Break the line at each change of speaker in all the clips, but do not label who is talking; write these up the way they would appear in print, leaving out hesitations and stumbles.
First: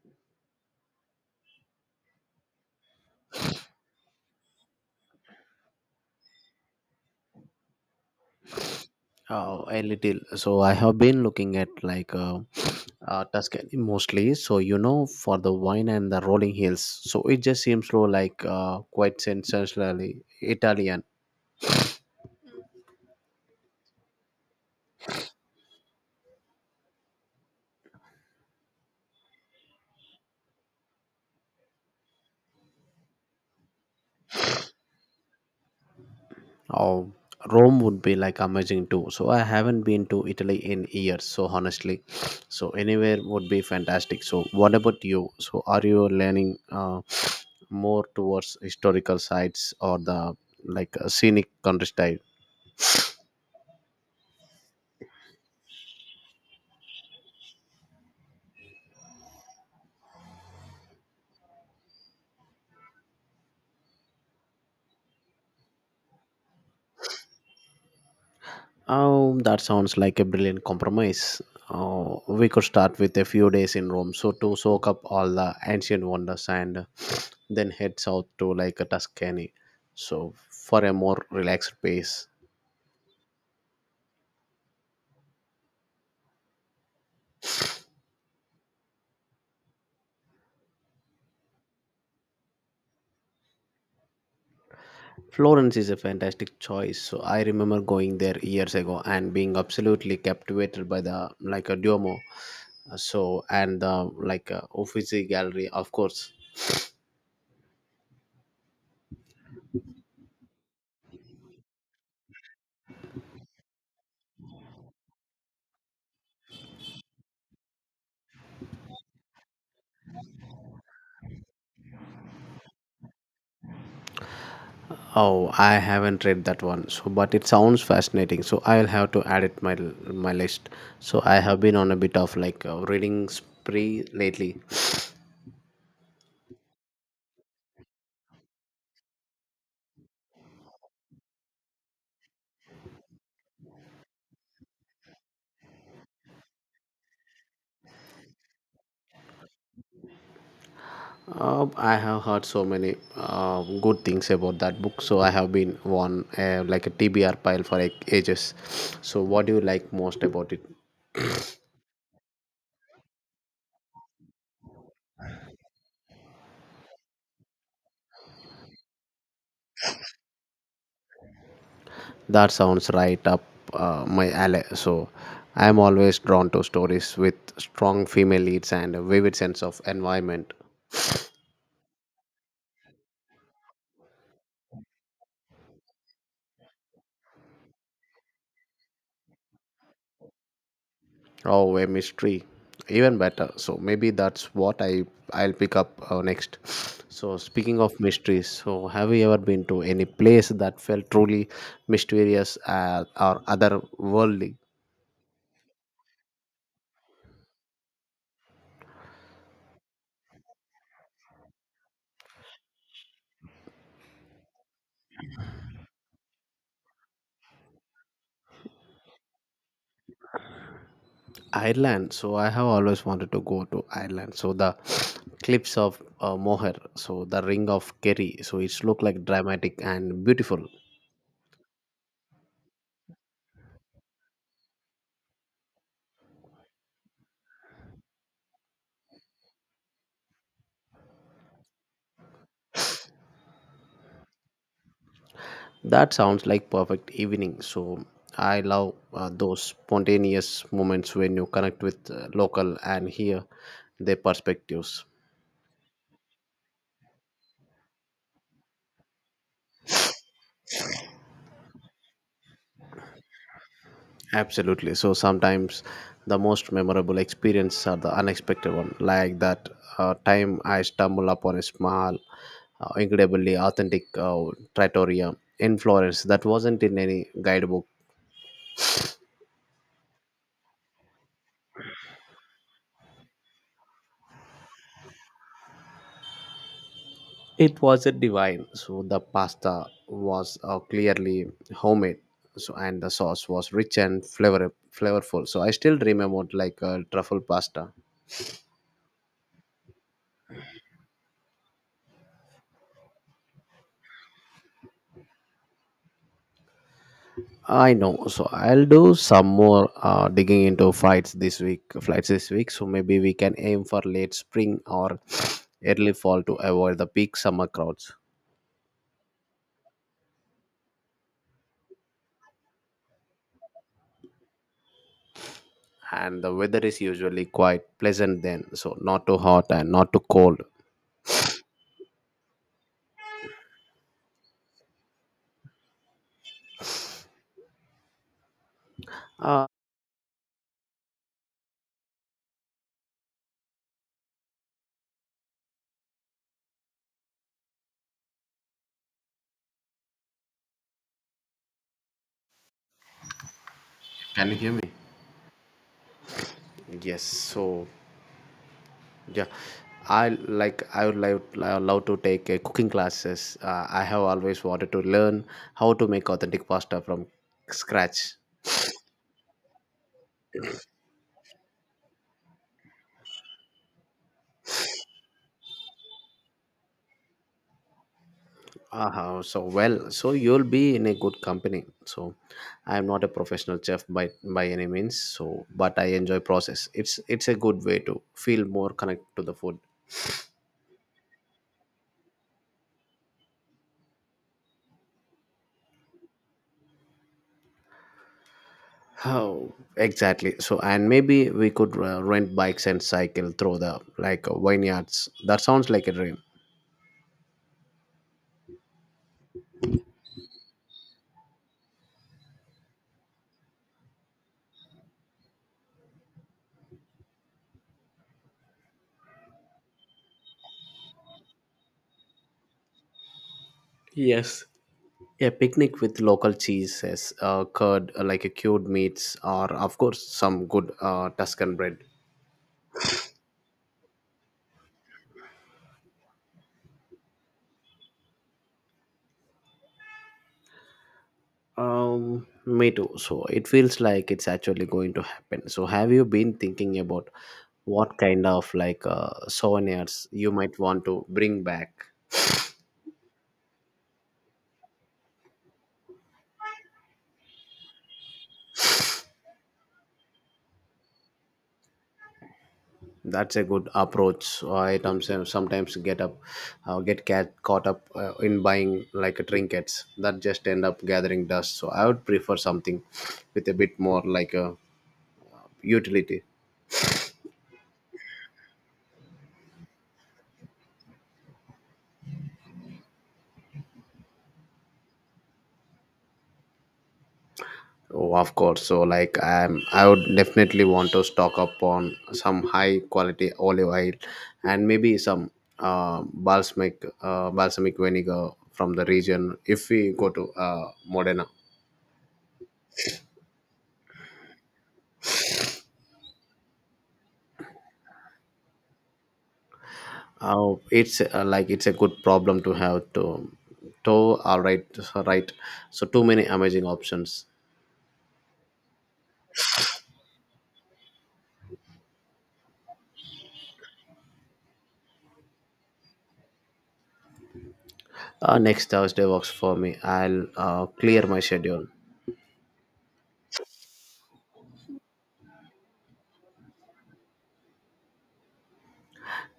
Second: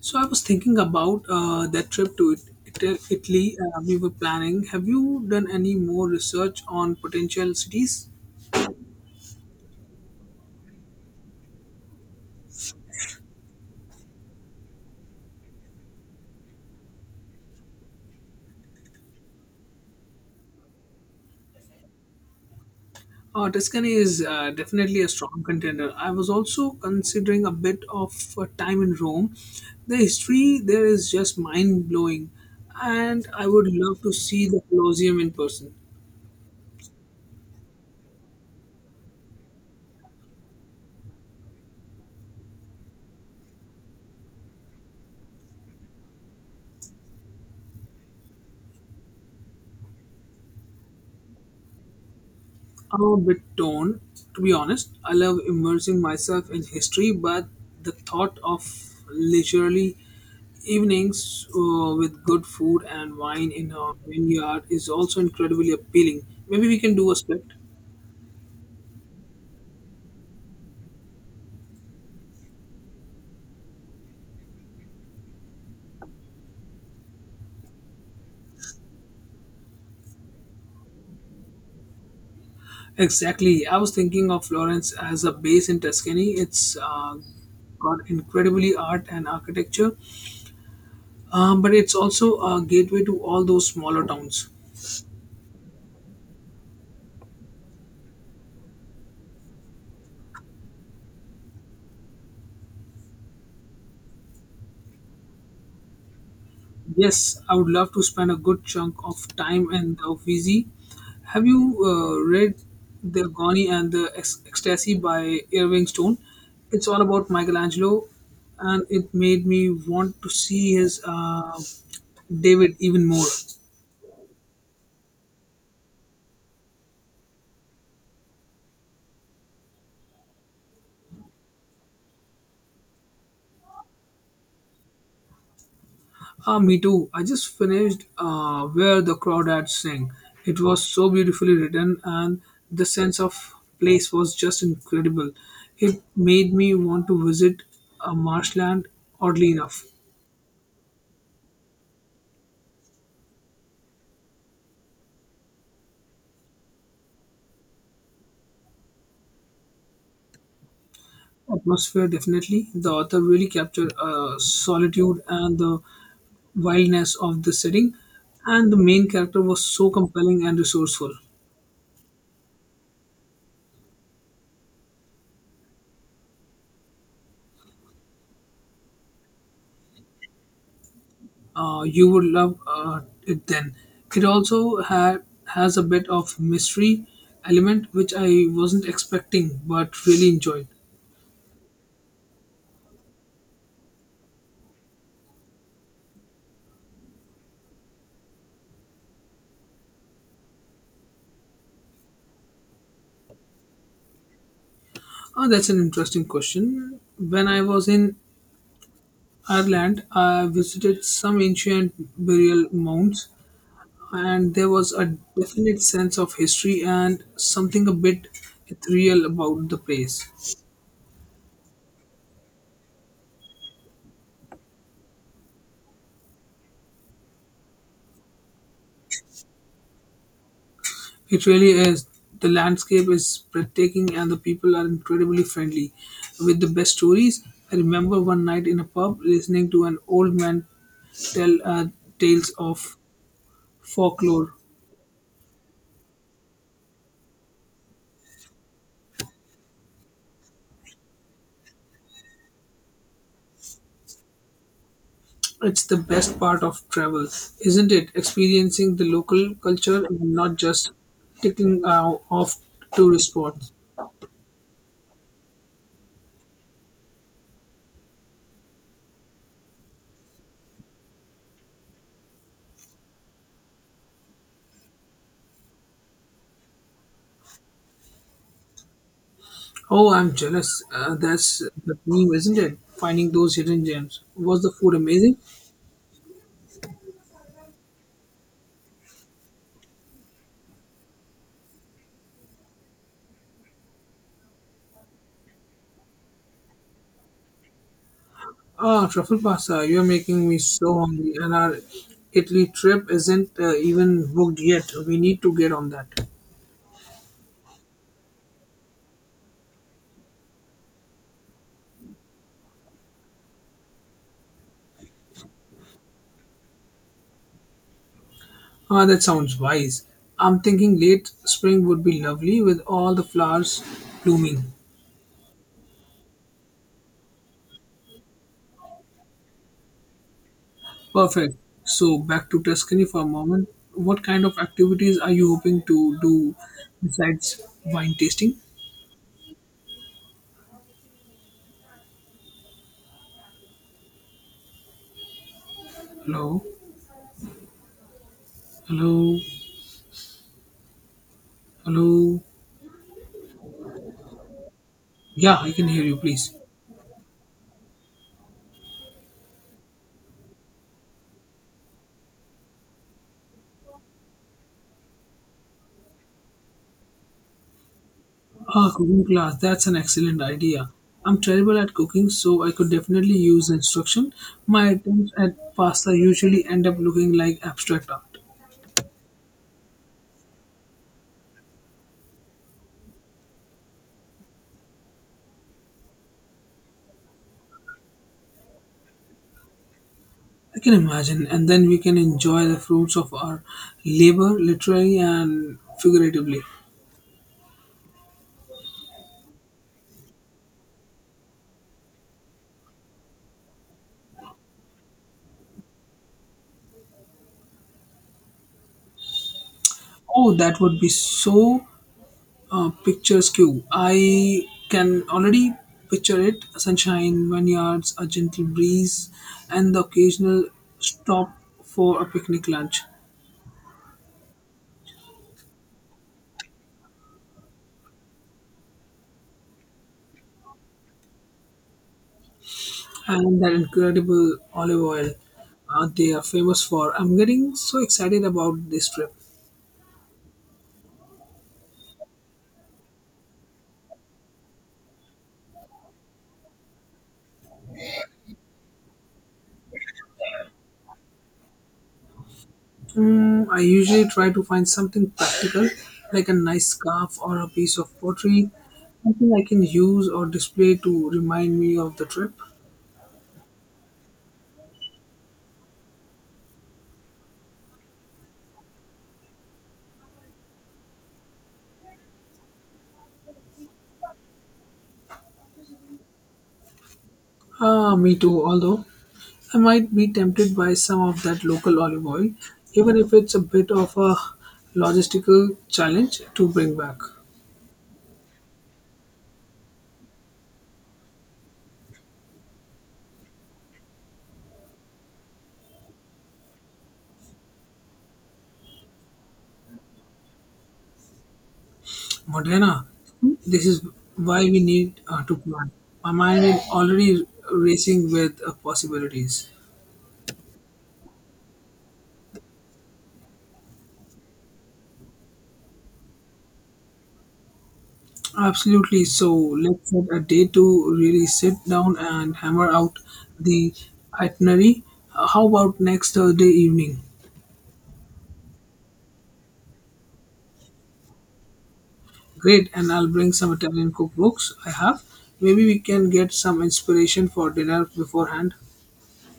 So I was thinking about that trip to Italy we were planning. Have you done any more research on potential cities?
Oh, a little. So I have been looking at Tuscany mostly. So you know, for the wine and the rolling hills. So it just seems so quite sensationally Italian.
Tuscany is definitely a strong contender. I was also considering a bit of time in Rome. The history there is just mind blowing, and I would love to see the Colosseum in person.
Oh, Rome would be like amazing too. So I haven't been to Italy in years. So honestly, so anywhere would be fantastic. So what about you? So are you learning more towards historical sites or the scenic countryside?
I'm a bit torn, to be honest. I love immersing myself in history, but the thought of leisurely evenings with good food and wine in a vineyard is also incredibly appealing. Maybe we can do a split.
That sounds like a brilliant compromise. We could start with a few days in Rome, so to soak up all the ancient wonders, and then head south to like a Tuscany, so for a more relaxed pace.
Exactly. I was thinking of Florence as a base in Tuscany. It's got incredibly art and architecture, but it's also a gateway to all those smaller towns.
Florence is a fantastic choice. So I remember going there years ago and being absolutely captivated by the like a Duomo, so and the like a Uffizi Gallery, of course.
Yes, I would love to spend a good chunk of time in the Uffizi. Have you read The Agony and the Ecstasy by Irving Stone? It's all about Michelangelo, and it made me want to see his David even more.
Oh, I haven't read that one. So, but it sounds fascinating. So, I'll have to add it my my list. So, I have been on a bit of like a reading spree lately.
Ah, me too. I just finished Where the Crawdads Sing. It was so beautifully written, and the sense of place was just incredible. It made me want to visit a marshland, oddly enough.
I have heard so many good things about that book. So, I have been on like a TBR pile for like, ages. So, what do you like most about it?
Atmosphere, definitely. The author really captured solitude and the wildness of the setting, and the main character was so compelling and resourceful.
That sounds right up my alley. So, I am always drawn to stories with strong female leads and a vivid sense of environment.
You would love it then. It also had has a bit of mystery element which I wasn't expecting but really enjoyed.
Oh, a mystery. Even better. So maybe that's what I'll pick up next. So speaking of mysteries, so have you ever been to any place that felt truly mysterious or otherworldly?
Oh, that's an interesting question. When I was in Ireland, I visited some ancient burial mounds, and there was a definite sense of history and something a bit ethereal about the place.
Ireland. So I have always wanted to go to Ireland. So the cliffs of Moher, so the Ring of Kerry. So it's look like dramatic and beautiful.
It really is. The landscape is breathtaking and the people are incredibly friendly. With the best stories, I remember one night in a pub listening to an old man tell tales of folklore.
That sounds like perfect evening. So I love those spontaneous moments when you connect with local and hear their perspectives.
It's the best part of travel, isn't it? Experiencing the local culture and not just ticking off tourist spots.
Absolutely. So sometimes the most memorable experiences are the unexpected one, like that time I stumbled upon a small, incredibly authentic trattoria in Florence that wasn't in any guidebook.
Oh, I'm jealous. That's the dream, isn't it? Finding those hidden gems. Was the food amazing?
It wasn't divine. So the pasta was clearly homemade. So and the sauce was rich and flavorful. So I still remember truffle pasta.
Ah, truffle pasta. You're making me so hungry, and our Italy trip isn't even booked yet. We need to get on that.
I know. So I'll do some more digging into flights this week. Flights this week. So maybe we can aim for late spring or early fall to avoid the peak summer crowds.
Ah, that sounds wise. I'm thinking late spring would be lovely with all the flowers blooming.
And the weather is usually quite pleasant then. So not too hot and not too cold.
Perfect. So, back to Tuscany for a moment. What kind of activities are you hoping to do besides wine tasting?
Uh,
Hello? Hello? Hello?
can you hear me?
Yeah, I can hear you, please.
Yes. So Yeah, I like I would love to take cooking classes. I have always wanted to learn how to make authentic pasta from scratch.
Ah, cooking class. That's an excellent idea. I'm terrible at cooking, so I could definitely use instruction. My attempts at pasta usually end up looking like abstract art.
So you'll be in a good company. So I am not a professional chef by any means. So but I enjoy process. It's a good way to feel more connected to the food.
I can imagine, and then we can enjoy the fruits of our labor, literally and figuratively.
Oh, exactly. So, and maybe we could rent bikes and cycle through the like vineyards. That sounds like a dream.
Oh, that would be so picturesque. I can already picture it: sunshine, vineyards, a gentle breeze, and the occasional stop for a picnic lunch.
Yes, Yeah, picnic with local cheeses, curd, like a cured meats, or of course some good Tuscan bread.
And that incredible olive oil they are famous for. I'm getting so excited about this trip.
Me too. So it feels like it's actually going to happen. So have you been thinking about what kind of souvenirs you might want to bring back?
Mm, I usually try to find something practical, like a nice scarf or a piece of pottery, something I can use or display to remind me of the trip.
That's a good approach. So I sometimes get up, get caught up in buying like trinkets that just end up gathering dust. So I would prefer something with a bit more like a utility.
Ah, me too, although I might be tempted by some of that local olive oil, even if it's a bit of a logistical challenge to bring back.
Of course. So, I would definitely want to stock up on some high quality olive oil and maybe some balsamic vinegar from the region if we go to Modena.
But Lena, this is why we need to plan. My mind is already racing with possibilities.
Oh, it's like it's a good problem to have to all right Right, so too many amazing options.
Absolutely. So let's set a day to really sit down and hammer out the itinerary. How about next Thursday evening?
Next Thursday works for me. I'll clear my schedule.
Great, and I'll bring some Italian cookbooks I have. Maybe we can get some inspiration for dinner beforehand.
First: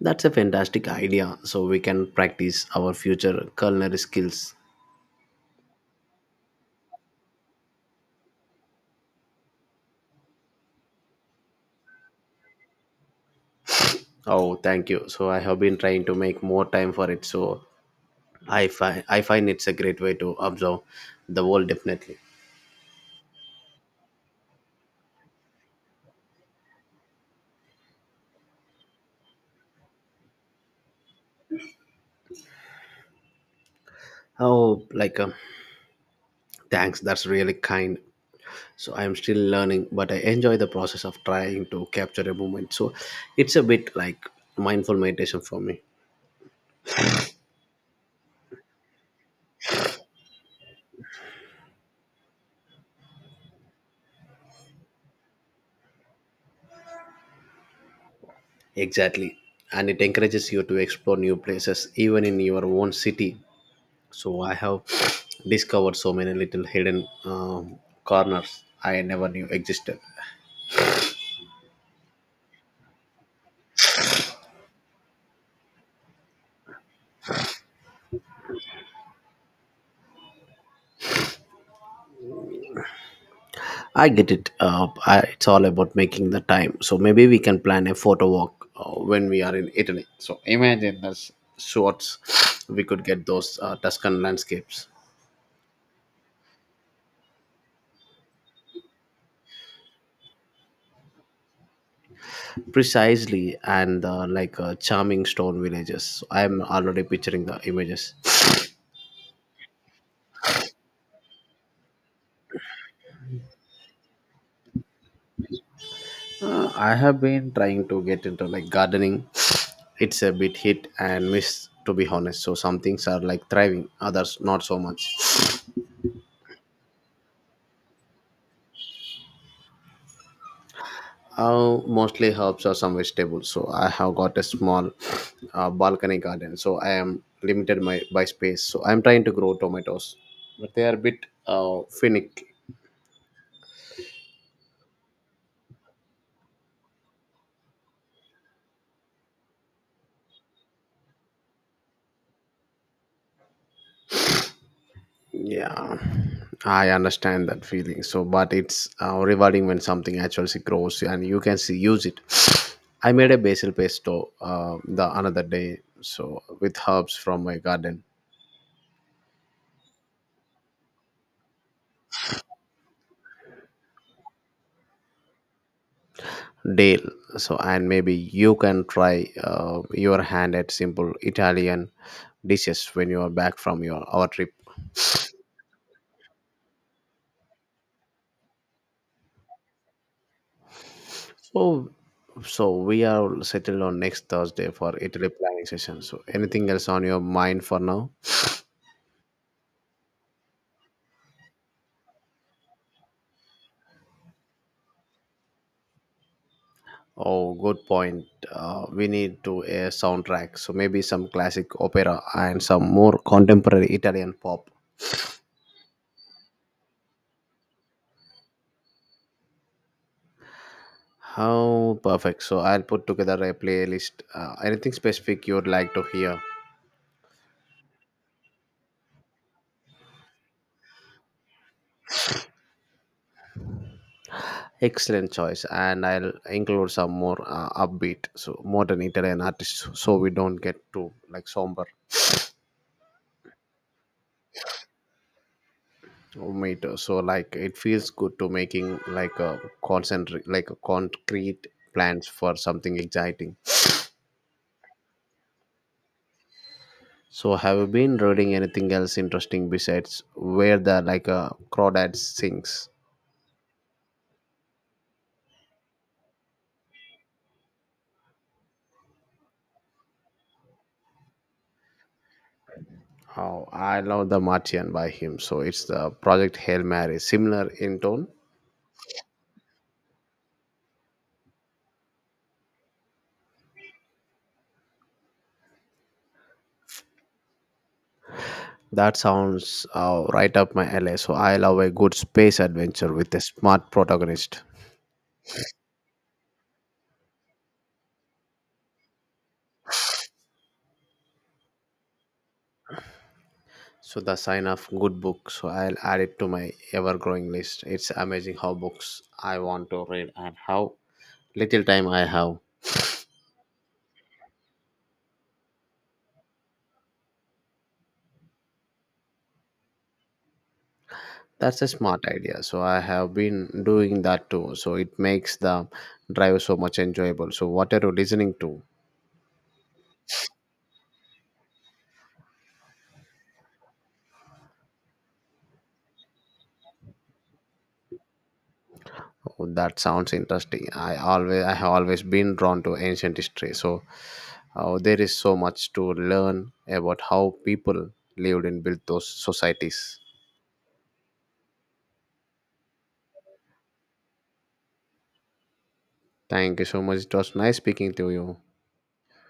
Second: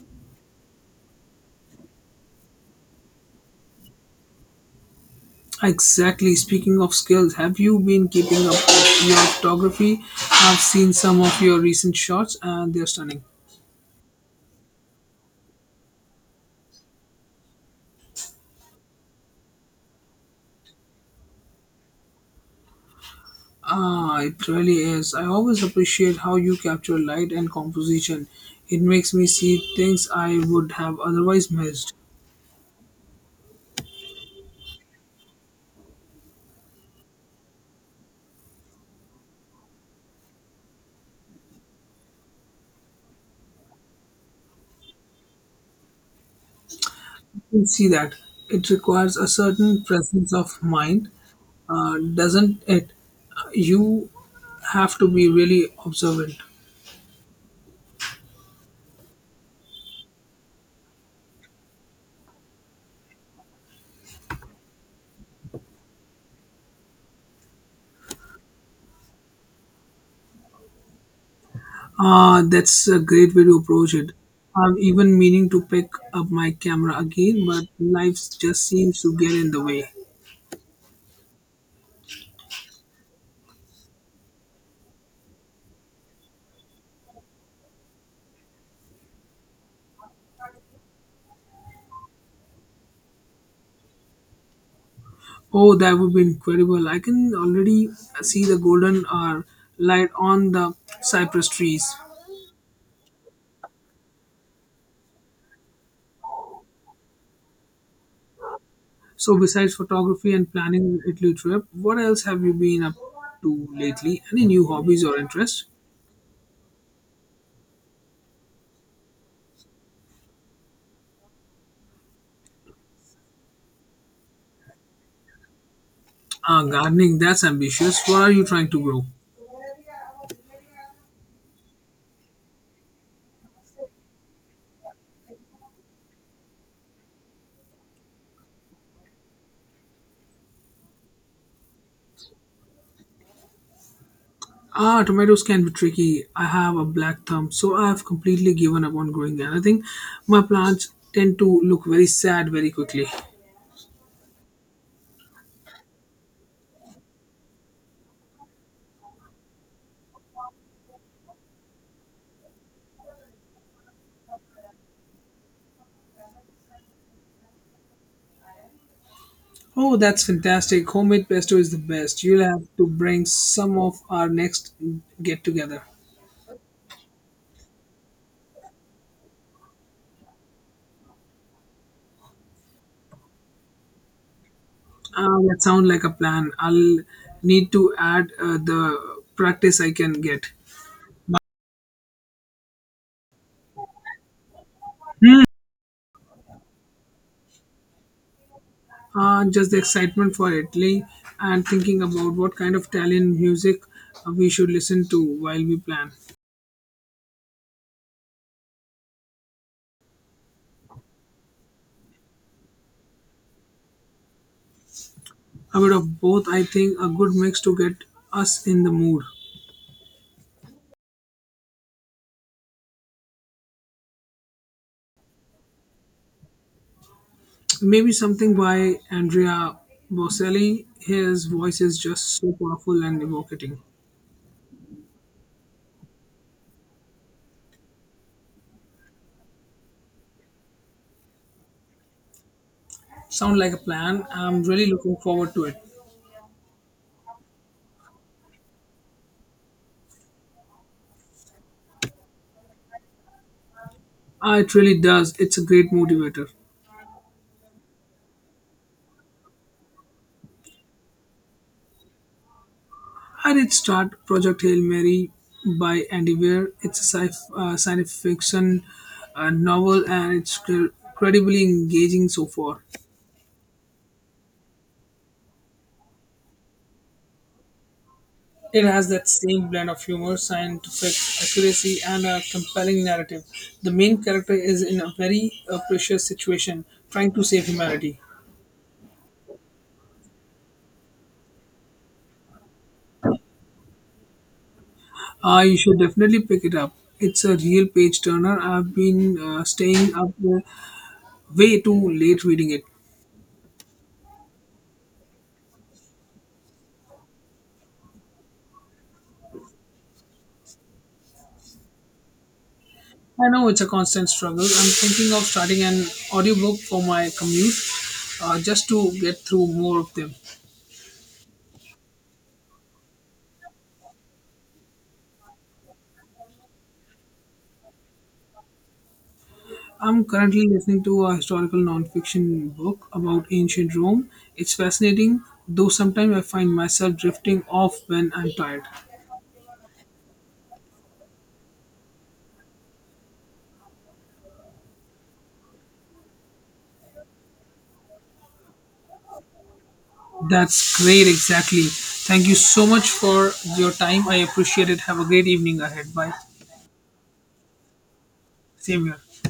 That's a fantastic idea. So we can practice our future culinary skills.
Exactly. Speaking of skills, have you been keeping up with your photography? I've seen some of your recent shots and they're stunning.
Oh, thank you. So I have been trying to make more time for it. So I find it's a great way to observe the world definitely.
Ah, it really is. I always appreciate how you capture light and composition. It makes me see things I would have otherwise missed.
Oh, thanks. That's really kind. So I'm still learning, but I enjoy the process of trying to capture a moment. So it's a bit like mindful meditation for me.
You can see that. It requires a certain presence of mind, doesn't it? You have to be really observant.
Exactly. And it encourages you to explore new places, even in your own city. So I have discovered so many little hidden corners I never knew existed.
That's a great way to approach it. I'm even meaning to pick up my camera again, but life just seems to get in the way.
I get it. It's all about making the time. So maybe we can plan a photo walk when we are in Italy. So imagine the shots we could get those Tuscan landscapes.
Oh, that would be incredible. I can already see the golden hour light on the cypress trees.
Precisely. And charming stone villages. So, I'm already picturing the images.
So, besides photography and planning an Italy trip, what else have you been up to lately? Any new hobbies or interests?
I have been trying to get into like gardening. It's a bit hit and miss to be honest. So some things are like thriving, others not so much.
Ah, gardening, that's ambitious. What are you trying to grow?
Mostly herbs or some vegetables. So I have got a small balcony garden. So I am limited my by space. So I'm trying to grow tomatoes, but they are a bit finicky.
Ah, tomatoes can be tricky. I have a black thumb, so I have completely given up on growing them. I think my plants tend to look very sad very quickly.
Yeah, I understand that feeling. So, but it's rewarding when something actually grows and you can see use it. I made a basil pesto the another day, so with herbs from my garden,
Oh, that's fantastic. Homemade pesto is the best. You'll have to bring some of our next get together.
Dale. So, and maybe you can try your hand at simple Italian dishes when you are back from your our trip.
Ah, that sounds like a plan. I'll need to add the practice I can get.
So, so, we are settled on next Thursday for Italy
Hmm.
planning session. So, anything else on your mind for now?
Just the excitement for Italy and thinking about what kind of Italian music we should listen to while we plan.
Oh, good point. We need to a soundtrack, so maybe some classic opera and some more contemporary Italian pop.
A bit of both, I think, a good mix to get us in the mood.
How perfect! So I'll put together a playlist. Anything specific you'd like to hear?
Maybe something by Andrea Bocelli. His voice is just so powerful and evocating.
Excellent choice, and I'll include some more upbeat, so modern Italian artists, so we don't get too like somber.
Sound like a plan. I'm really looking forward to it.
So like it feels good to making like a concrete plans for something exciting.
Ah, it really does. It's a great motivator.
So, have you been reading anything else interesting besides where the like a crawdad sings?
I did start Project Hail Mary by Andy Weir. It's a science fiction novel and it's incredibly engaging so far.
Oh, I love The Martian by him. So it's the Project Hail Mary, similar in tone.
It has that same blend of humor, scientific accuracy, and a compelling narrative. The main character is in a very precious situation, trying to save humanity.
That sounds right up my alley. So I love a good space adventure with a smart protagonist.
You should definitely pick it up. It's a real page turner. I've been staying up way too late reading it.
So the sign of good book. So I'll add it to my ever-growing list. It's amazing how books I want to read and how little time I have.
I know it's a constant struggle. I'm thinking of starting an audiobook for my commute just to get through more of them.
That's a smart idea. So I have been doing that too. So it makes the drive so much enjoyable. So what are you listening to?
I'm currently listening to a historical nonfiction book about ancient Rome. It's fascinating, though sometimes I find myself drifting off when I'm tired.
Oh, that sounds interesting. I have always been drawn to ancient history. So there is so much to learn about how people lived and built those societies.
That's great, exactly. Thank you so much for your time. I appreciate it. Have a great evening ahead. Bye.
Thank you so much. It was nice speaking to you.
Same here.